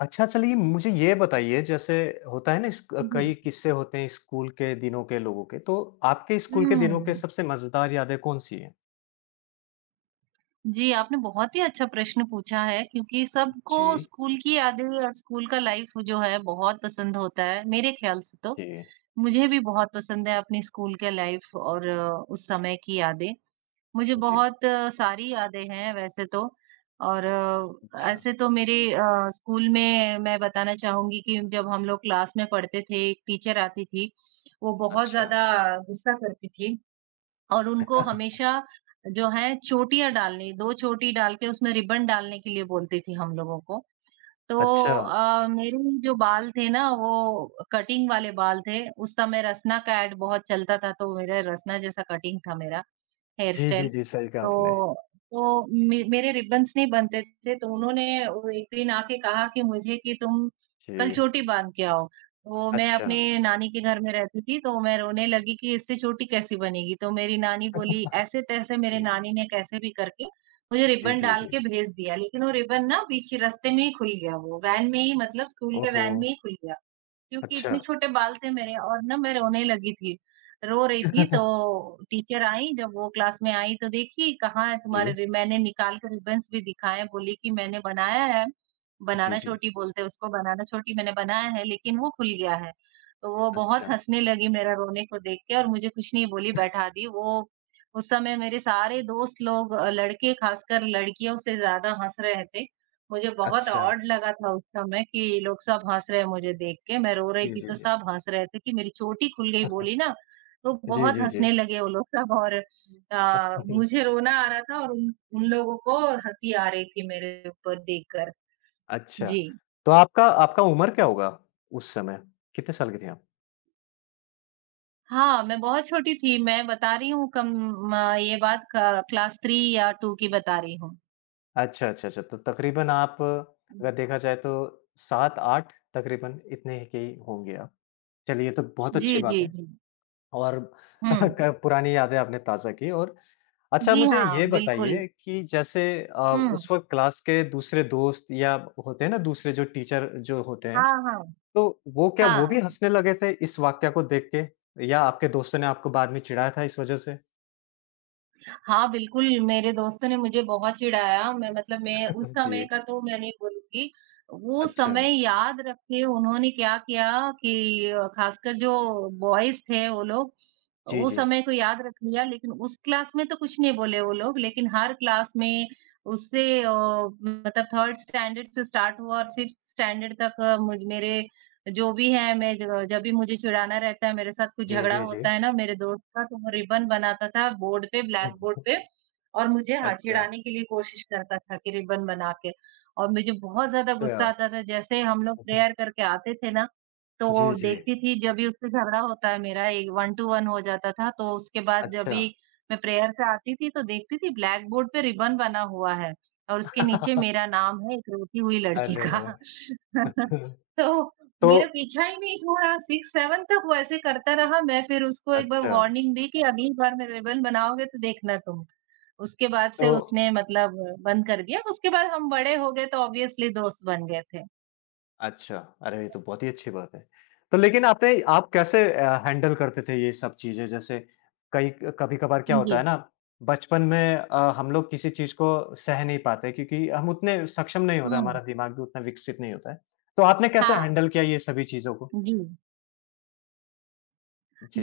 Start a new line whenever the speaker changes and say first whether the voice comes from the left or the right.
left: अच्छा, चलिए मुझे ये बताइए, जैसे होता है ना, इस क
right: जी।
left: कई किस्से होते हैं स्कूल के दिनों के, लोगों के। तो आपके स्कूल के दिनों के
right: हुँ।
left: सबसे मज़ेदार यादें कौन-सी हैं?
right: जी, आपने बहुत ही अच्छा प्रश्न पूछा है क्योंकि सबको
left: जी,
right: स्कूल की यादें और स्कूल का लाइफ जो है बहुत पसंद होता है, मेरे ख़्याल से तो।
left: जी,
right: मुझे भी बहुत पसंद है अपनी स्कूल के लाइफ और उस समय की यादें। मुझे
left: जी।
right: बहुत सारी यादें हैं वैसे तो और
left: अच्छा,
right: ऐसे तो मेरे स्कूल में मैं बताना चाहूँगी कि जब हम लोग क्लास में पढ़ते थे, एक टीचर आती थी, वो बहुत
left: अच्छा,
right: ज़्यादा गुस्सा करती थी। और उनको हमेशा जो है चोटियाँ डालनी, 2 चोटी डाल के उसमें रिबन डालने के लिए बोलती थी हम लोगों को। तो
left: अच्छा।
right: अ, मेरे जो बाल थे ना वो कटिंग वाले बाल थे, उस समय रसना का ऐड बहुत चलता था तो मेरा रसना जैसा कटिंग था मेरा। हेयर
left: जी,
right: स्टाइल।
left: जी, जी, सही कहा आपने।
right: तो तो मे मेरे रिबन्स नहीं बनते थे, तो उन्होंने वो एक दिन आके कहा कि मुझे कि तुम कल
left: जी,
right: चोटी बाँध के आओ। तो मैं
left: अच्छा,
right: अपने नानी के घर में रहती थी, तो मैं रोने लगी कि इससे चोटी कैसी बनेगी? तो मेरी नानी बोली ऐसे-तैसे मेरे
left: जी,
right: नानी ने कैसे भी करके मुझे
left: जी,
right: रिबन
left: जी,
right: डाल
left: जी।
right: के भेज दिया, लेकिन वो रिबन ना बीच ही रास्ते में ही खुल गया वो, वैन में ही मतलब स्कूल के
left: ओहो!
right: वैन में ही खुल गया। क्योंकि
left: अच्छा।
right: इतने छोटे बाल थे मेरे और ना मैं रोने लगी थी। रो रही थी तो टीचर आई जब वो क्लास में आई तो देखी कहाँ है तुम्हारे
left: जी,
right: रि मैंने निकाल के रिबन्स भी दिखाए, बोली कि मैंने बनाया है,
left: जी,
right: बनाना
left: जी।
right: चोटी बोलते हैं उसको, बनाना चोटी मैंने बनाया है लेकिन वो खुल गया है। तो वो बहुत
left: अच्छा,
right: हँसने लगी मेरा रोने को देख के और मुझे कुछ नहीं बोली बैठा दी। वो उस समय मेरे सारे दोस्त लोग लड़के खासकर लड़कियों से ज़्यादा हँस रहे थे मुझे बहुत
left: अच्छा।
right: ऑड लगा था उस समय कि लोग सब हँस रहे हैं मुझे देख के। मैं रो रही
left: जी,
right: थी
left: जी,
right: तो
left: जी।
right: सब हँस रहे थे कि मेरी चोटी खुल गई बोली ना, तो
left: जी,
right: बहुत
left: जी, जी।
right: हँसने लगे वो लोग सब और मुझे रोना आ रहा था और उन उन लोगों को हँसी आ रही थी मेरे ऊपर देखकर।
left: अच्छा,
right: जी।
left: तो आपका आपका उम्र क्या होगा उस समय? कितने साल के थे आप?
right: हाँ, मैं बहुत छोटी थी, मैं बता रही हूँ कम म ये बात क क्लास 3 या 2 की बता रही हूँ।
left: अच्छा, अच्छा, अच्छा। तो तकरीबन आप अगर देखा जाए तो 7-8 तकरीबन इतने के ही होंगे आप। चलिए ये तो बहुत
right: जी,
left: अच्छी बात
right: जी,
left: है।
right: जी।
left: और
right: हुँ।
left: क पुरानी यादें आपने ताज़ा की। और अच्छा,
right: जी
left: मुझे
right: हाँ,
left: ये
right: बिल्कुल।
left: बताइए कि जैसे
right: हुँ।
left: उस वक़्त क्लास के दूसरे दोस्त या होते हैं ना दूसरे जो टीचर जो होते हैं,
right: हाँ, हाँ।
left: तो वो, क्या वो भी
right: हाँ।
left: हँसने लगे थे इस वाक़या को देख के? या आपके दोस्तों ने आपको बाद में चिढ़ाया था इस वजह से?
right: हाँ, बिल्कुल, मेरे दोस्तों ने मुझे बहुत चिढ़ाया, मैं मतलब मैं उस समय
left: जी,
right: का तो मैं नहीं बोलूँगी। वो
left: अच्छा।
right: समय याद रख के उन्होंने क्या किया कि ख़ासकर जो बॉयज़ थे वो लोग,
left: जी,
right: उस
left: जी।
right: समय को याद रख लिया लेकिन उस क्लास में तो कुछ नहीं बोले वो लोग लेकिन हर क्लास में उससे मतलब थर्ड स्टैंडर्ड से स्टार्ट हुआ और फिफ्थ स्टैंडर्ड तक मुझ मेरे जो भी है जब भी मुझे चिढ़ाना रहता है मेरे साथ कुछ
left: जी,
right: झगड़ा
left: जी, जी।
right: होता है ना मेरे दोस्त का तो वो रिबन बनाता था बोर्ड पे ब्लैक बोर्ड पे और मुझे हाँ
left: अच्छा,
right: चिढ़ाने के लिए कोशिश करता था कि रिबन बना के और मुझे बहुत ज्यादा
left: अच्छा।
right: गुस्सा आता था जैसे हम लोग प्रेयर करके आते थे ना तो
left: जी, जी।
right: देखती थी जब भी उससे झगड़ा होता है मेरा एक 1 टू 1 हो जाता था, तो उसके बाद जब
left: अच्छा,
right: भी मैं प्रेयर से आती थी तो देखती थी ब्लैक बोर्ड पे रिबन बना हुआ है और उसके नीचे मेरा नाम है एक रोती हुई लड़की
left: अरे!
right: का। तो मेरा
left: तो
right: पीछा ही नहीं छोड़ा 6-7 तक वो ऐसे करता रहा, मैं फिर उसको एक बार
left: अच्छा,
right: वार्निंग दी कि अगली बार मैं रिबन बनाओगे तो देखना तुम। उसके बाद से
left: तो
right: उसने मतलब बंद कर दिया, उसके बाद हम बड़े हो गए तो ऑब्वियसली दोस्त बन गए थे।
left: अच्छा, अरे! ये तो बहुत ही अच्छी बात है। तो लेकिन आपने आप कैसे हैंडल करते थे ये सब चीज़ें? जैसे कई कभी-कभार क्या होता
right: जी।
left: है ना, बचपन में हम लोग किसी चीज़ को सह नहीं पाते, क्योंकि हम उतने सक्षम नहीं होते,
right: हुँ।
left: हमारा दिमाग भी उतना विकसित नहीं होता है। तो आपने कैसे
right: हाँ,
left: हैंडल किया ये सभी चीज़ों को?
right: जी।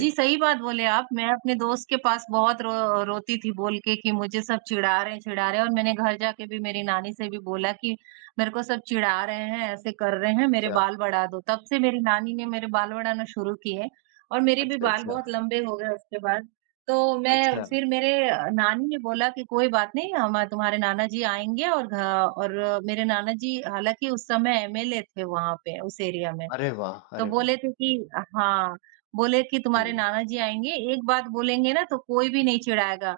right: जी, सही बात बोले आप। मैं अपने दोस्त के पास बहुत रो रोती थी बोल के कि मुझे सब चिढ़ा रहे हैं और मैंने घर जाके भी मेरी नानी से भी बोला कि मेरे को सब चिढ़ा रहे हैं, ऐसे कर रहे हैं, मेरे
left: अच्छा,
right: बाल बढ़ा दो। तब से मेरी नानी ने मेरे बाल बढ़ाना शुरू किए और मेरे भी
left: अच्छा,
right: बाल
left: अच्छा,
right: बहुत लंबे हो गए उसके बाद। तो मैं
left: अच्छा।
right: फिर मेरे नानी ने बोला कि कोई बात नहीं हम तुम्हारे नाना जी आएँगे और घ और मेरे नाना जी हालाँकि उस समय एमएलए थे वहाँ पे उस एरिया में।
left: अरे वाह!
right: तो
left: अरे वाह!
right: बोले थे कि हाँ। बोले कि तुम्हारे
left: जी,
right: नाना जी आएँगे, एक बात बोलेंगे ना तो कोई भी नहीं चिढ़ाएगा।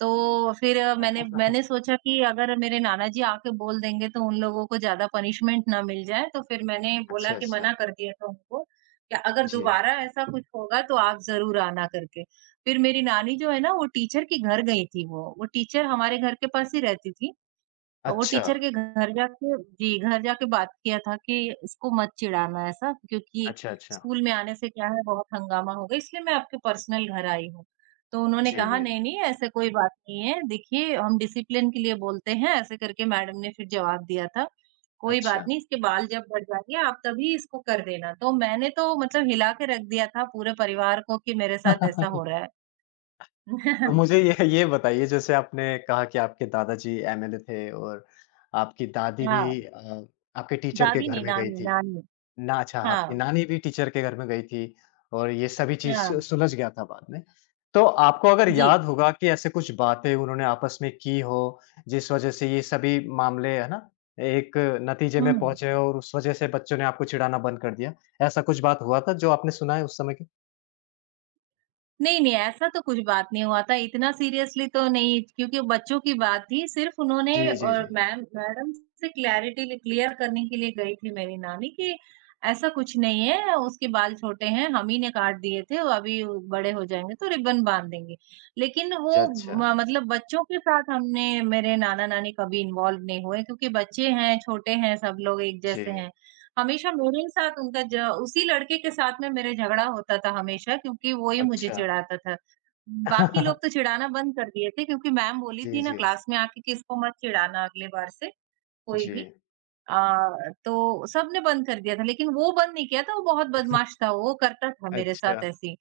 right: तो फिर मैंने मैंने सोचा कि अगर मेरे नाना जी आके बोल देंगे तो उन लोगों को ज़्यादा पनिशमेंट ना मिल जाए, तो फिर मैंने बोला
left: अच्छा,
right: कि मना
left: अच्छा।
right: कर दिया था उनको कि अगर
left: जी,
right: दोबारा ऐसा कुछ होगा तो आप ज़रूर आना करके। फिर मेरी नानी जो है ना वो टीचर के घर गई थी वो टीचर हमारे घर के पास ही रहती थी। वो
left: अच्छा,
right: टीचर के घर जाके जी, घर जाके बात किया था कि इसको मत चिढ़ाना ऐसा क्योंकि
left: अच्छा, अच्छा।
right: स्कूल में आने से क्या है बहुत हंगामा होगा इसलिए मैं आपके पर्सनल घर आई हूँ। तो उन्होंने
left: जी,
right: कहा
left: जी।
right: नहीं-नहीं ऐसे कोई बात नहीं है, देखिए हम डिसिप्लिन के लिए बोलते हैं ऐसे करके मैडम ने फिर जवाब दिया था। कोई बात
left: अच्छा।
right: नहीं इसके बाल जब बढ़ जाएँगे आप तभी इसको कर देना। तो मैंने तो मतलब हिला के रख दिया था पूरे परिवार को कि मेरे साथ ऐसा हो रहा है।
left: तो मुझे ये बताइए, जैसे आपने कहा कि आपके दादाजी एमएलए थे और आपकी दादी
right: हाँ,
left: भी आपके टीचर के
right: दादी
left: घर
right: नहीं
left: में गई
right: नानी,
left: थी।
right: नानी।
left: ना, अच्छा, आपकी
right: हाँ,
left: नानी भी टीचर के घर में गई थी और ये सभी चीज़
right: हाँ,
left: सु सुलझ गया था बाद में। तो आपको अगर
right: जी।
left: याद होगा कि ऐसे कुछ बातें उन्होंने आपस में की हो, जिस वज़ह से ये सभी मामले, है ना, एक नतीजे में
right: हुँ।
left: पहुँचे और उस वज़ह से बच्चों ने आपको चिढ़ाना बंद कर दिया। ऐसा कुछ बात हुआ था जो आपने सुना है उस समय की?
right: नहीं, नहीं, ऐसा तो कुछ बात नहीं हुआ था, इतना सीरियसली तो नहीं क्योंकि बच्चों की बात थी, सिर्फ़ उन्होंने
left: जी, जी,
right: और
left: जी।
right: मैम मैडम से क्लैरिटी क्लियर करने के लिए गई थी मेरी नानी कि ऐसा कुछ नहीं है, उसके बाल छोटे हैं, हम ही ने काट दिए थे, वो अभी बड़े हो जाएँगे तो रिबन बाँध देंगे। लेकिन
left: अच्छा,
right: वो
left: अच्छा।
right: म मतलब बच्चों के साथ हमने मेरे नाना-नानी कभी इन्वॉल्व नहीं हुए क्योंकि बच्चे हैं, छोटे हैं, सब लोग एक
left: जी,
right: जैसे हैं। हमेशा मेरे ही साथ उनका ज उसी लड़के के साथ में मेरे झगड़ा होता था हमेशा क्योंकि वो ही मुझे
left: अच्छा।
right: चिढ़ाता था। बाकी लोग तो चिढ़ाना बंद कर दिए थे क्योंकि मैम बोली
left: जी,
right: थी ना
left: जी,
right: क्लास में आके कि इसको मत चिढ़ाना अगली बार से कोई
left: जी।
right: भी। अ, तो सबने बंद कर दिया था लेकिन वो बंद नहीं किया था, वो बहुत बदमाश था, वो करता था मेरे
left: अच्छा,
right: साथ ऐसे ही।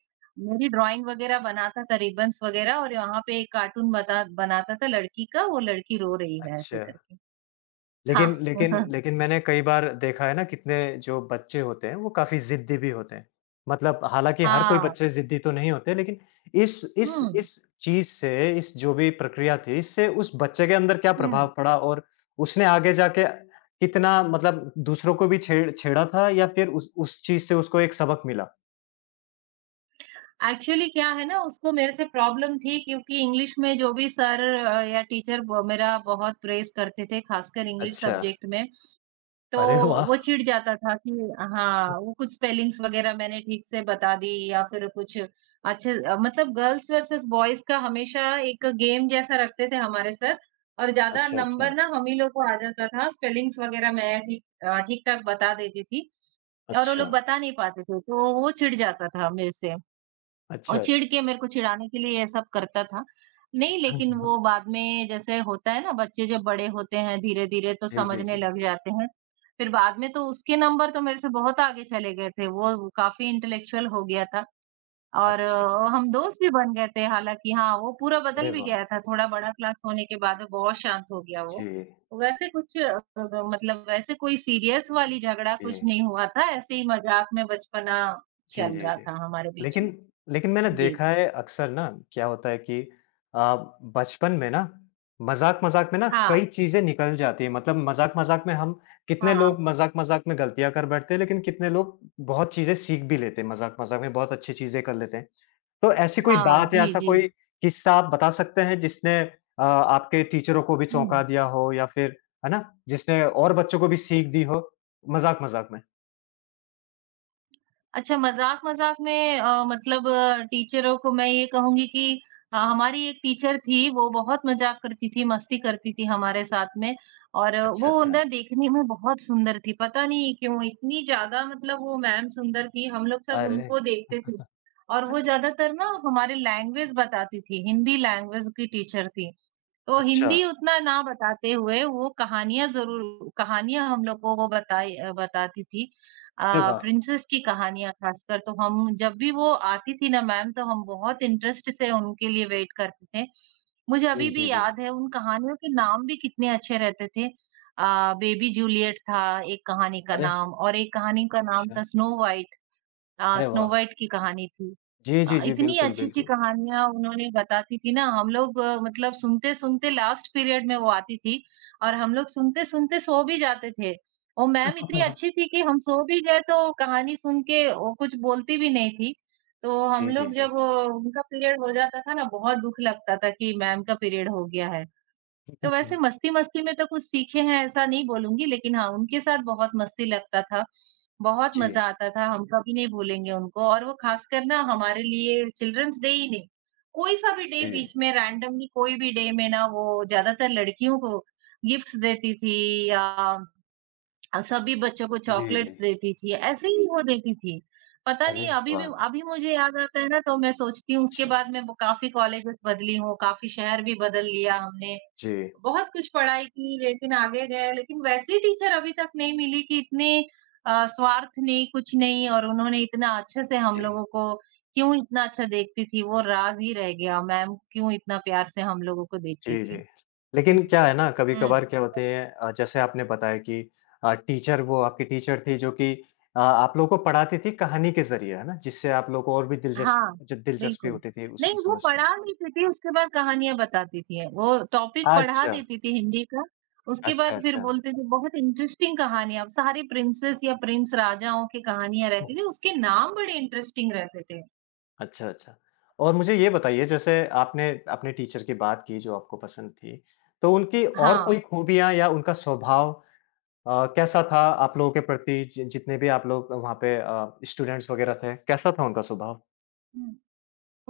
right: मेरी ड्राइंग वगैरह बनाता था, रिबन्स वगैरह और यहाँ पे एक कार्टून बता बनाता था लड़की का, वो लड़की रो रही है ऐसे
left: अच्छा।
right: करके। हाँ।
left: लेकिन लेकिन लेकिन मैंने कई बार देखा है ना, कितने जो बच्चे होते हैं वो काफ़ी ज़िद्दी भी होते हैं। मतलब हालाँकि हर कोई
right: हाँ।
left: बच्चे ज़िद्दी तो नहीं होते, लेकिन इस इस
right: हुँ,
left: इस चीज़ से, इस जो भी प्रक्रिया थी, इससे उस बच्चे के अंदर क्या
right: हुँ।
left: प्रभाव पड़ा और उसने आगे जाके कितना मतलब दूसरों को भी छेड़ा था या फिर उस चीज़ से उसको एक सबक मिला?
right: एक्चुअली क्या है ना, उसको मेरे से प्रॉब्लम थी क्योंकि इंग्लिश में जो भी सर या टीचर ब मेरा बहुत प्रेज़ करते थे, ख़ासकर इंग्लिश
left: अच्छा,
right: सब्जेक्ट में, तो
left: अरे वाह!
right: वो चिढ़ जाता था कि हाँ, वो कुछ स्पेलिंग्स वग़ैरह मैंने ठीक से बता दी या फिर कुछ अच्छे मतलब गर्ल्स वर्सेस बॉयज़ का हमेशा एक गेम जैसा रखते थे हमारे सर और ज़्यादा
left: अच्छा,
right: नंबर
left: अच्छा,
right: ना हम ही लोग को आ जाता था, स्पेलिंग्स वग़ैरह मैं ठीक ठीक-ठाक बता देती थी और वो लोग
left: अच्छा।
right: बता नहीं पाते थे, तो वो चिढ़ जाता था मेरे से। और
left: अच्छा, अच्छा।
right: चिढ़ के मेरे को चिढ़ाने के लिए ये सब करता था। नहीं लेकिन वो बाद में जैसे होता है ना बच्चे जब बड़े होते हैं धीरे-धीरे तो
left: जी, जी,
right: समझने
left: जी।
right: लग जाते हैं। फिर बाद में तो उसके नंबर तो मेरे से बहुत आगे चले गए थे। वो काफ़ी इंटेलेक्चुअल हो गया था और
left: अच्छा।
right: हम दोस्त भी बन गए थे हालाँकि हाँ, वो पूरा बदल
left: अरे
right: भी
left: वाह!
right: गया था। थोड़ा बड़ा क्लास होने के बाद में बहुत शांत हो गया वो।
left: जी,
right: वैसे कुछ अ, ग मतलब वैसे कोई सीरियस वाली झगड़ा
left: जी।
right: कुछ नहीं हुआ था। ऐसे ही मज़ाक में बचपना
left: जी,
right: चल
left: जी,
right: रहा
left: जी।
right: था हमारे बीच में।
left: लेकिन लेकिन मैंने
right: जी।
left: देखा है अक्सर, ना क्या होता है कि अ, बचपन में ना, मज़ाक-मज़ाक में ना
right: हाँ,
left: कई चीज़ें निकल जाती हैं। मतलब मज़ाक-मज़ाक में हम, कितने
right: हाँ।
left: लोग मज़ाक-मज़ाक में गलतियाँ कर बैठते हैं, लेकिन कितने लोग बहुत चीज़ें सीख भी लेते हैं मज़ाक-मज़ाक में, बहुत अच्छी चीज़ें कर लेते हैं। तो ऐसी कोई
right: हाँ,
left: बात या
right: जी,
left: ऐसा
right: जी।
left: कोई किस्सा आप बता सकते हैं, जिसने आपके टीचरों को भी
right: हुँ,
left: चौंका दिया हो, या फिर, है ना, जिसने और बच्चों को भी सीख दी हो? मज़ाक-मज़ाक में।
right: अच्छा मज़ाक-मज़ाक में टीचरों को मैं ये कहूँगी कि हमारी एक टीचर थी, वो बहुत मज़ाक करती थी, मस्ती करती थी हमारे साथ में और
left: अच्छा,
right: वो
left: अच्छा।
right: ना देखने में बहुत सुंदर थी, पता नहीं क्यों इतनी ज़्यादा मतलब वो मैम सुंदर थी, हम लोग सब
left: अरे!
right: उनको देखते थे और वो ज़्यादातर ना हमारी लैंग्वेज बताती थी, हिंदी लैंग्वेज की टीचर थी। तो
left: अच्छा।
right: हिंदी उतना ना बताते हुए वो कहानियाँ ज़रूर कहानियाँ हम लोगों को बताती थी।
left: अरे
right: अ,
left: वाह!
right: प्रिंसेस की कहानियाँ ख़ासकर तो हम जब भी वो आती थी ना मैम तो हम बहुत इंटरेस्ट से उनके लिए वेट करते थे। मुझे अभी
left: जी,
right: भी
left: जी, जी।
right: याद है उन कहानियों के नाम भी कितने अच्छे रहते थे। बेबी जूलियट था एक कहानी का
left: अरे!
right: नाम और एक कहानी का नाम था
left: अच्छा,
right: स्नो व्हाइट।
left: अरे
right: स्नो
left: वाह!
right: व्हाइट की कहानी थी।
left: जी, जी, जी।
right: इतनी
left: बिल्कुल,
right: अच्छी-अच्छी
left: बिल्कुल।
right: कहानियाँ उन्होंने बताती थी ना, मतलब सुनते-सुनते लास्ट पीरियड में वो आती थी और हम लोग सुनते-सुनते सो भी जाते थे। वो मैम इतनी अच्छी थी कि हम सो भी गए तो कहानी सुन के वो कुछ बोलती भी नहीं थी। तो हम
left: जी, जी,
right: लोग जब
left: जी।
right: वो, उनका पीरियड हो जाता था ना, बहुत दुःख लगता था कि मैम का पीरियड हो गया है। तो वैसे मस्ती-मस्ती में तो कुछ सीखे हैं ऐसा नहीं बोलूँगी, लेकिन हाँ, उनके साथ बहुत मस्ती लगता था, बहुत मज़ा
left: जी,
right: आता था, हम कभी नहीं भूलेंगे उनको और वो ख़ासकर ना हमारे लिए चिल्ड्रन्स डे ही नहीं, कोई-सा भी डे
left: जी।
right: बीच में रैंडमली कोई भी डे में ना वो ज़्यादातर लड़कियों को गिफ्ट्स देती थी या सभी बच्चों को
left: जी, जी।
right: चॉकलेट्स देती थी, ऐसे ही वो देती थी। पता
left: अरे
right: नहीं अभी भी
left: वाह!
right: अभी मुझे याद आता है ना तो मैं सोचती हूँ उसके
left: अच्छा।
right: बाद मैं वो काफ़ी कॉलेजेस बदली हूँ, काफ़ी शहर भी बदल लिया हमने।
left: जी।
right: बहुत कुछ पढ़ाई की लेकिन आगे गए, लेकिन वैसी टीचर अभी तक नहीं मिली कि इतने स्वार्थ नहीं, कुछ नहीं और उन्होंने इतना अच्छे से हम
left: जी।
right: लोगों को क्यों इतना अच्छा देखती थी, वो राज़ ही रह गया मैम क्यों इतना प्यार से हम लोगों को देखती
left: जी, जी।
right: थी। हुँ।
left: लेकिन क्या है ना,
right: हुँ।
left: कभी-कभार क्या होते हैं जैसे आपने बताया कि टीचर, वो आपकी टीचर थी जो कि आप लोगों को पढ़ाती थी कहानी के ज़रिए, है ना? जिससे आप लोग को और भी
right: हाँ,
left: दिलचस्पी
right: बिल्कुल।
left: होती थी उसको
right: नहीं, वो
left: समझने में।
right: पढ़ा देती थी, उसके बाद कहानियाँ बताती थी। वो टॉपिक पढ़ा
left: अच्छा,
right: देती थी हिंदी का, उसके
left: अच्छा,
right: बाद फिर
left: अच्छा।
right: बोलते थे बहुत इंटरेस्टिंग कहानियाँ, सारी प्रिंसेस या प्रिंस राजाओं की कहानियाँ
left: हम्म।
right: रहती थी, उसके नाम बड़े इंटरेस्टिंग रहते थे।
left: अच्छा, अच्छा। और मुझे ये बताइए, जैसे आपने अपने टीचर की बात की जो आपको पसंद थी, तो उनकी और
right: हाँ।
left: कोई खूबियाँ या उनका स्वभाव कैसा था आप लोगों के प्रति? जि जितने भी आप लोग वहाँ पे स्टूडेंट्स वगैरह थे, कैसा था उनका स्वभाव?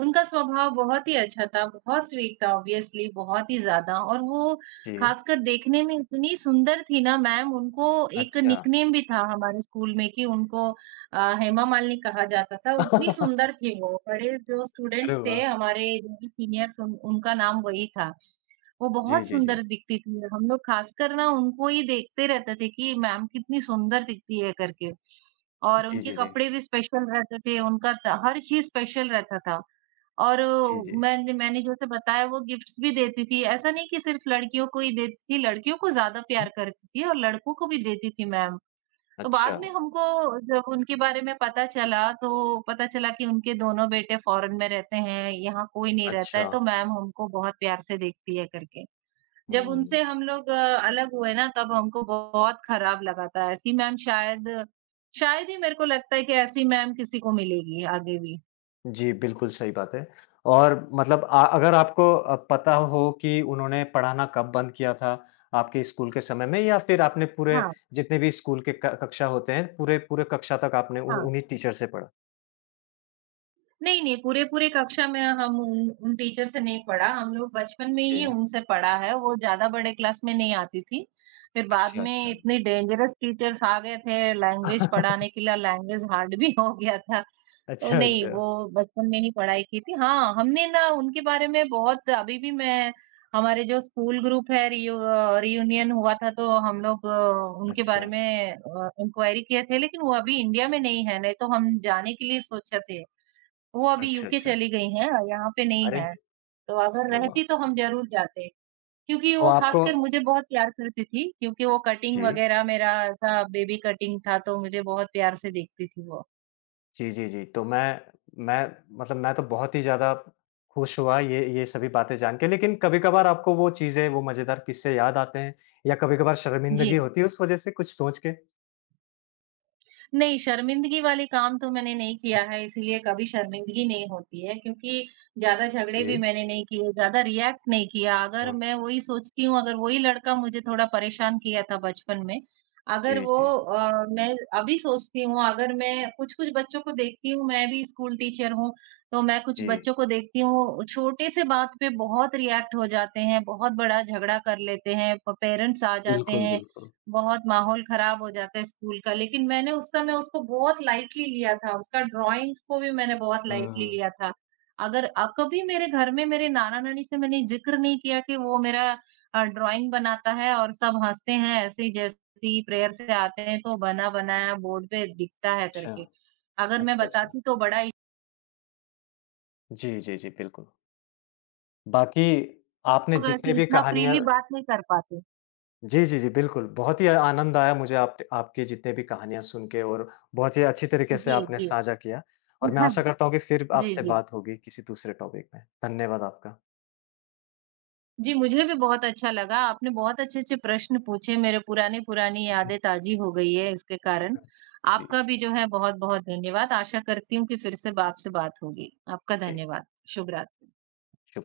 right: उनका स्वभाव बहुत ही अच्छा था, बहुत स्वीट था ऑब्वियसली बहुत ही ज़्यादा और वो
left: जी।
right: ख़ासकर देखने में इतनी सुंदर थी ना मैम, उनको एक
left: अच्छा।
right: निकनेम भी था हमारे स्कूल में कि उनको हेमा मालिनी कहा जाता था, उतनी सुंदर थी वो। बड़े जो
left: अरे
right: स्टूडेंट्स थे
left: वाह!
right: हमारे जो भी सीनियर्स उन उनका नाम वही था। वो
left: जी,
right: बहुत
left: जी, जी।
right: सुंदर दिखती थी, हम लोग ख़ासकर ना उनको ही देखते रहते थे कि मैम कितनी सुंदर दिखती है करके और
left: जी,
right: उनके
left: जी, जी।
right: कपड़े भी स्पेशल रहते थे, उनका त हर चीज़ स्पेशल रहता था। और
left: जी, जी।
right: मैंने मैंने जैसे बताया वो गिफ्ट्स भी देती थी। ऐसा नहीं कि सिर्फ़ लड़कियों को ही देती थी, लड़कियों को ज़्यादा प्यार
left: हुँ,
right: करती थी और लड़कों को भी देती थी मैम। तो बाद
left: अच्छा,
right: में हमको जब उनके बारे में पता चला, तो पता चला कि उनके दोनों बेटे फ़ॉरेन में रहते हैं, यहाँ कोई नहीं रहता है,
left: अच्छा।
right: तो मैम हमको बहुत प्यार से देखती है करके। जब
left: हुँ।
right: उनसे हम लोग अलग हुए ना तब हमको बहुत खराब लगा था। ऐसी मैम शायद शायद ही मेरे को लगता है कि ऐसी मैम किसी को मिलेगी आगे भी।
left: जी, बिल्कुल सही बात है और मतलब अगर आपको पता हो कि उन्होंने पढ़ाना कब बंद किया था, आपके स्कूल के समय में, या फिर आपने पूरे
right: हाँ,
left: जितने भी स्कूल के क कक्षा होते हैं, पूरे पूरे कक्षा तक आपने उन
right: हाँ।
left: उन्हीं टीचर से पढ़ा?
right: नहीं, नहीं, पूरे-पूरे कक्षा में हम उन उन टीचर से नहीं पढ़ा, हम लोग बचपन में
left: जी।
right: ही उनसे पढ़ा है, वो ज़्यादा बड़े क्लास में नहीं आती थी। फिर बाद
left: अच्छा,
right: में
left: अच्छा।
right: इतने डेंजरस टीचर्स आ गए थे लैंग्वेज पढ़ाने के लिए, लैंग्वेज हार्ड भी हो गया था। तो
left: अच्छा,
right: नहीं,
left: अच्छा।
right: वो बचपन में ही पढ़ाई की थी। हाँ, हमने ना उनके बारे में बहुत अभी भी मैं हमारे जो स्कूल ग्रुप है रियूनियन हुआ था तो हम लोग उनके बारे
left: अच्छा,
right: में इंक्वायरी किए थे, लेकिन वो अभी इंडिया में नहीं है, नहीं तो हम जाने के लिए सोचे थे। वो अभी
left: अच्छा,
right: यूके
left: अच्छा।
right: चली गई हैं, यहाँ पे नहीं
left: अरे!
right: हैं। तो अगर
left: अरे वाह!
right: रहती तो हम ज़रूर जाते। क्योंकि
left: तो
right: वो
left: आपको,
right: ख़ासकर मुझे बहुत प्यार करती थी, क्योंकि वो कटिंग
left: जी।
right: वग़ैरह मेरा ऐसा बेबी कटिंग था, तो मुझे बहुत प्यार से देखती थी वो।
left: जी, जी, जी। तो मैं मतलब मैं तो बहुत ही ज़्यादा खुश हुआ ये सभी बातें जान के, लेकिन कभी-कभार आपको वो चीज़ें, वो मज़ेदार किस्से याद आते हैं या कभी-कभार
right: जी।
left: शर्मिंदगी होती है उस वज़ह से कुछ सोच के?
right: नहीं, शर्मिंदगी वाले काम तो मैंने नहीं किया है, इसलिए कभी शर्मिंदगी नहीं होती है क्योंकि ज़्यादा झगड़े भी
left: जी।
right: मैंने नहीं किए, ज़्यादा रिएक्ट नहीं किया। अगर
left: हुँ।
right: मैं वही सोचती हूँ, अगर वही लड़का मुझे थोड़ा परेशान किया था बचपन में, अगर
left: जी,
right: वो
left: जी,
right: मैं अभी सोचती हूँ, अगर मैं कुछ-कुछ बच्चों को देखती हूँ, मैं भी स्कूल टीचर हूँ, तो मैं कुछ
left: जी।
right: बच्चों को देखती हूँ, छोटे से बात पे बहुत रिएक्ट हो जाते हैं, बहुत बड़ा झगड़ा कर लेते हैं, प पेरेंट्स आ जाते
left: बिल्कुल,
right: हैं,
left: बिल्कुल।
right: बहुत माहौल खराब हो जाता है स्कूल का, लेकिन मैंने उस समय उसको बहुत लाइटली लिया था, उसका ड्राइंग्स को भी मैंने बहुत लाइटली
left: हुँ।
right: लिया था। अगर कभी मेरे घर में मेरे नाना-नानी से मैंने ज़िक्र नहीं किया कि वो मेरा ड्राइंग बनाता है और सब हँसते हैं ऐसे ही जैसे ही प्रेयर से आते हैं तो बना-बनाया बोर्ड पे दिखता है
left: अच्छा।
right: करके। अगर
left: अच्छा,
right: मैं
left: अच्छा।
right: बताती तो बड़ा इशू,
left: जी, जी, जी, बिल्कुल। बाकी आपने
right: अगर
left: जितने भी
right: इतना
left: कहानियाँ।
right: फ्रीली बात नहीं कर पाते।
left: जी, जी, जी, बिल्कुल। बहुत ही आनंद आया मुझे, आप आपके जितने भी कहानियाँ सुन के और बहुत ही अच्छी तरीके से
right: जी,
left: आपने
right: जी।
left: साझा किया। और मैं आशा करता हूँ कि फिर
right: जी,
left: आपसे
right: जी।
left: बात होगी किसी दूसरे टॉपिक में। धन्यवाद आपका।
right: जी, मुझे भी बहुत अच्छा लगा। आपने बहुत अच्छे-अच्छे प्रश्न पूछे, मेरे पुरानी-पुरानी यादें ताज़ी हो गई है इसके कारण।
left: जी, जी।
right: आपका भी जो है बहुत-बहुत धन्यवाद। आशा करती हूँ कि फिर से ब आपसे बात होगी। आपका
left: जी,
right: धन्यवाद। शुभ रात्रि।
left: शु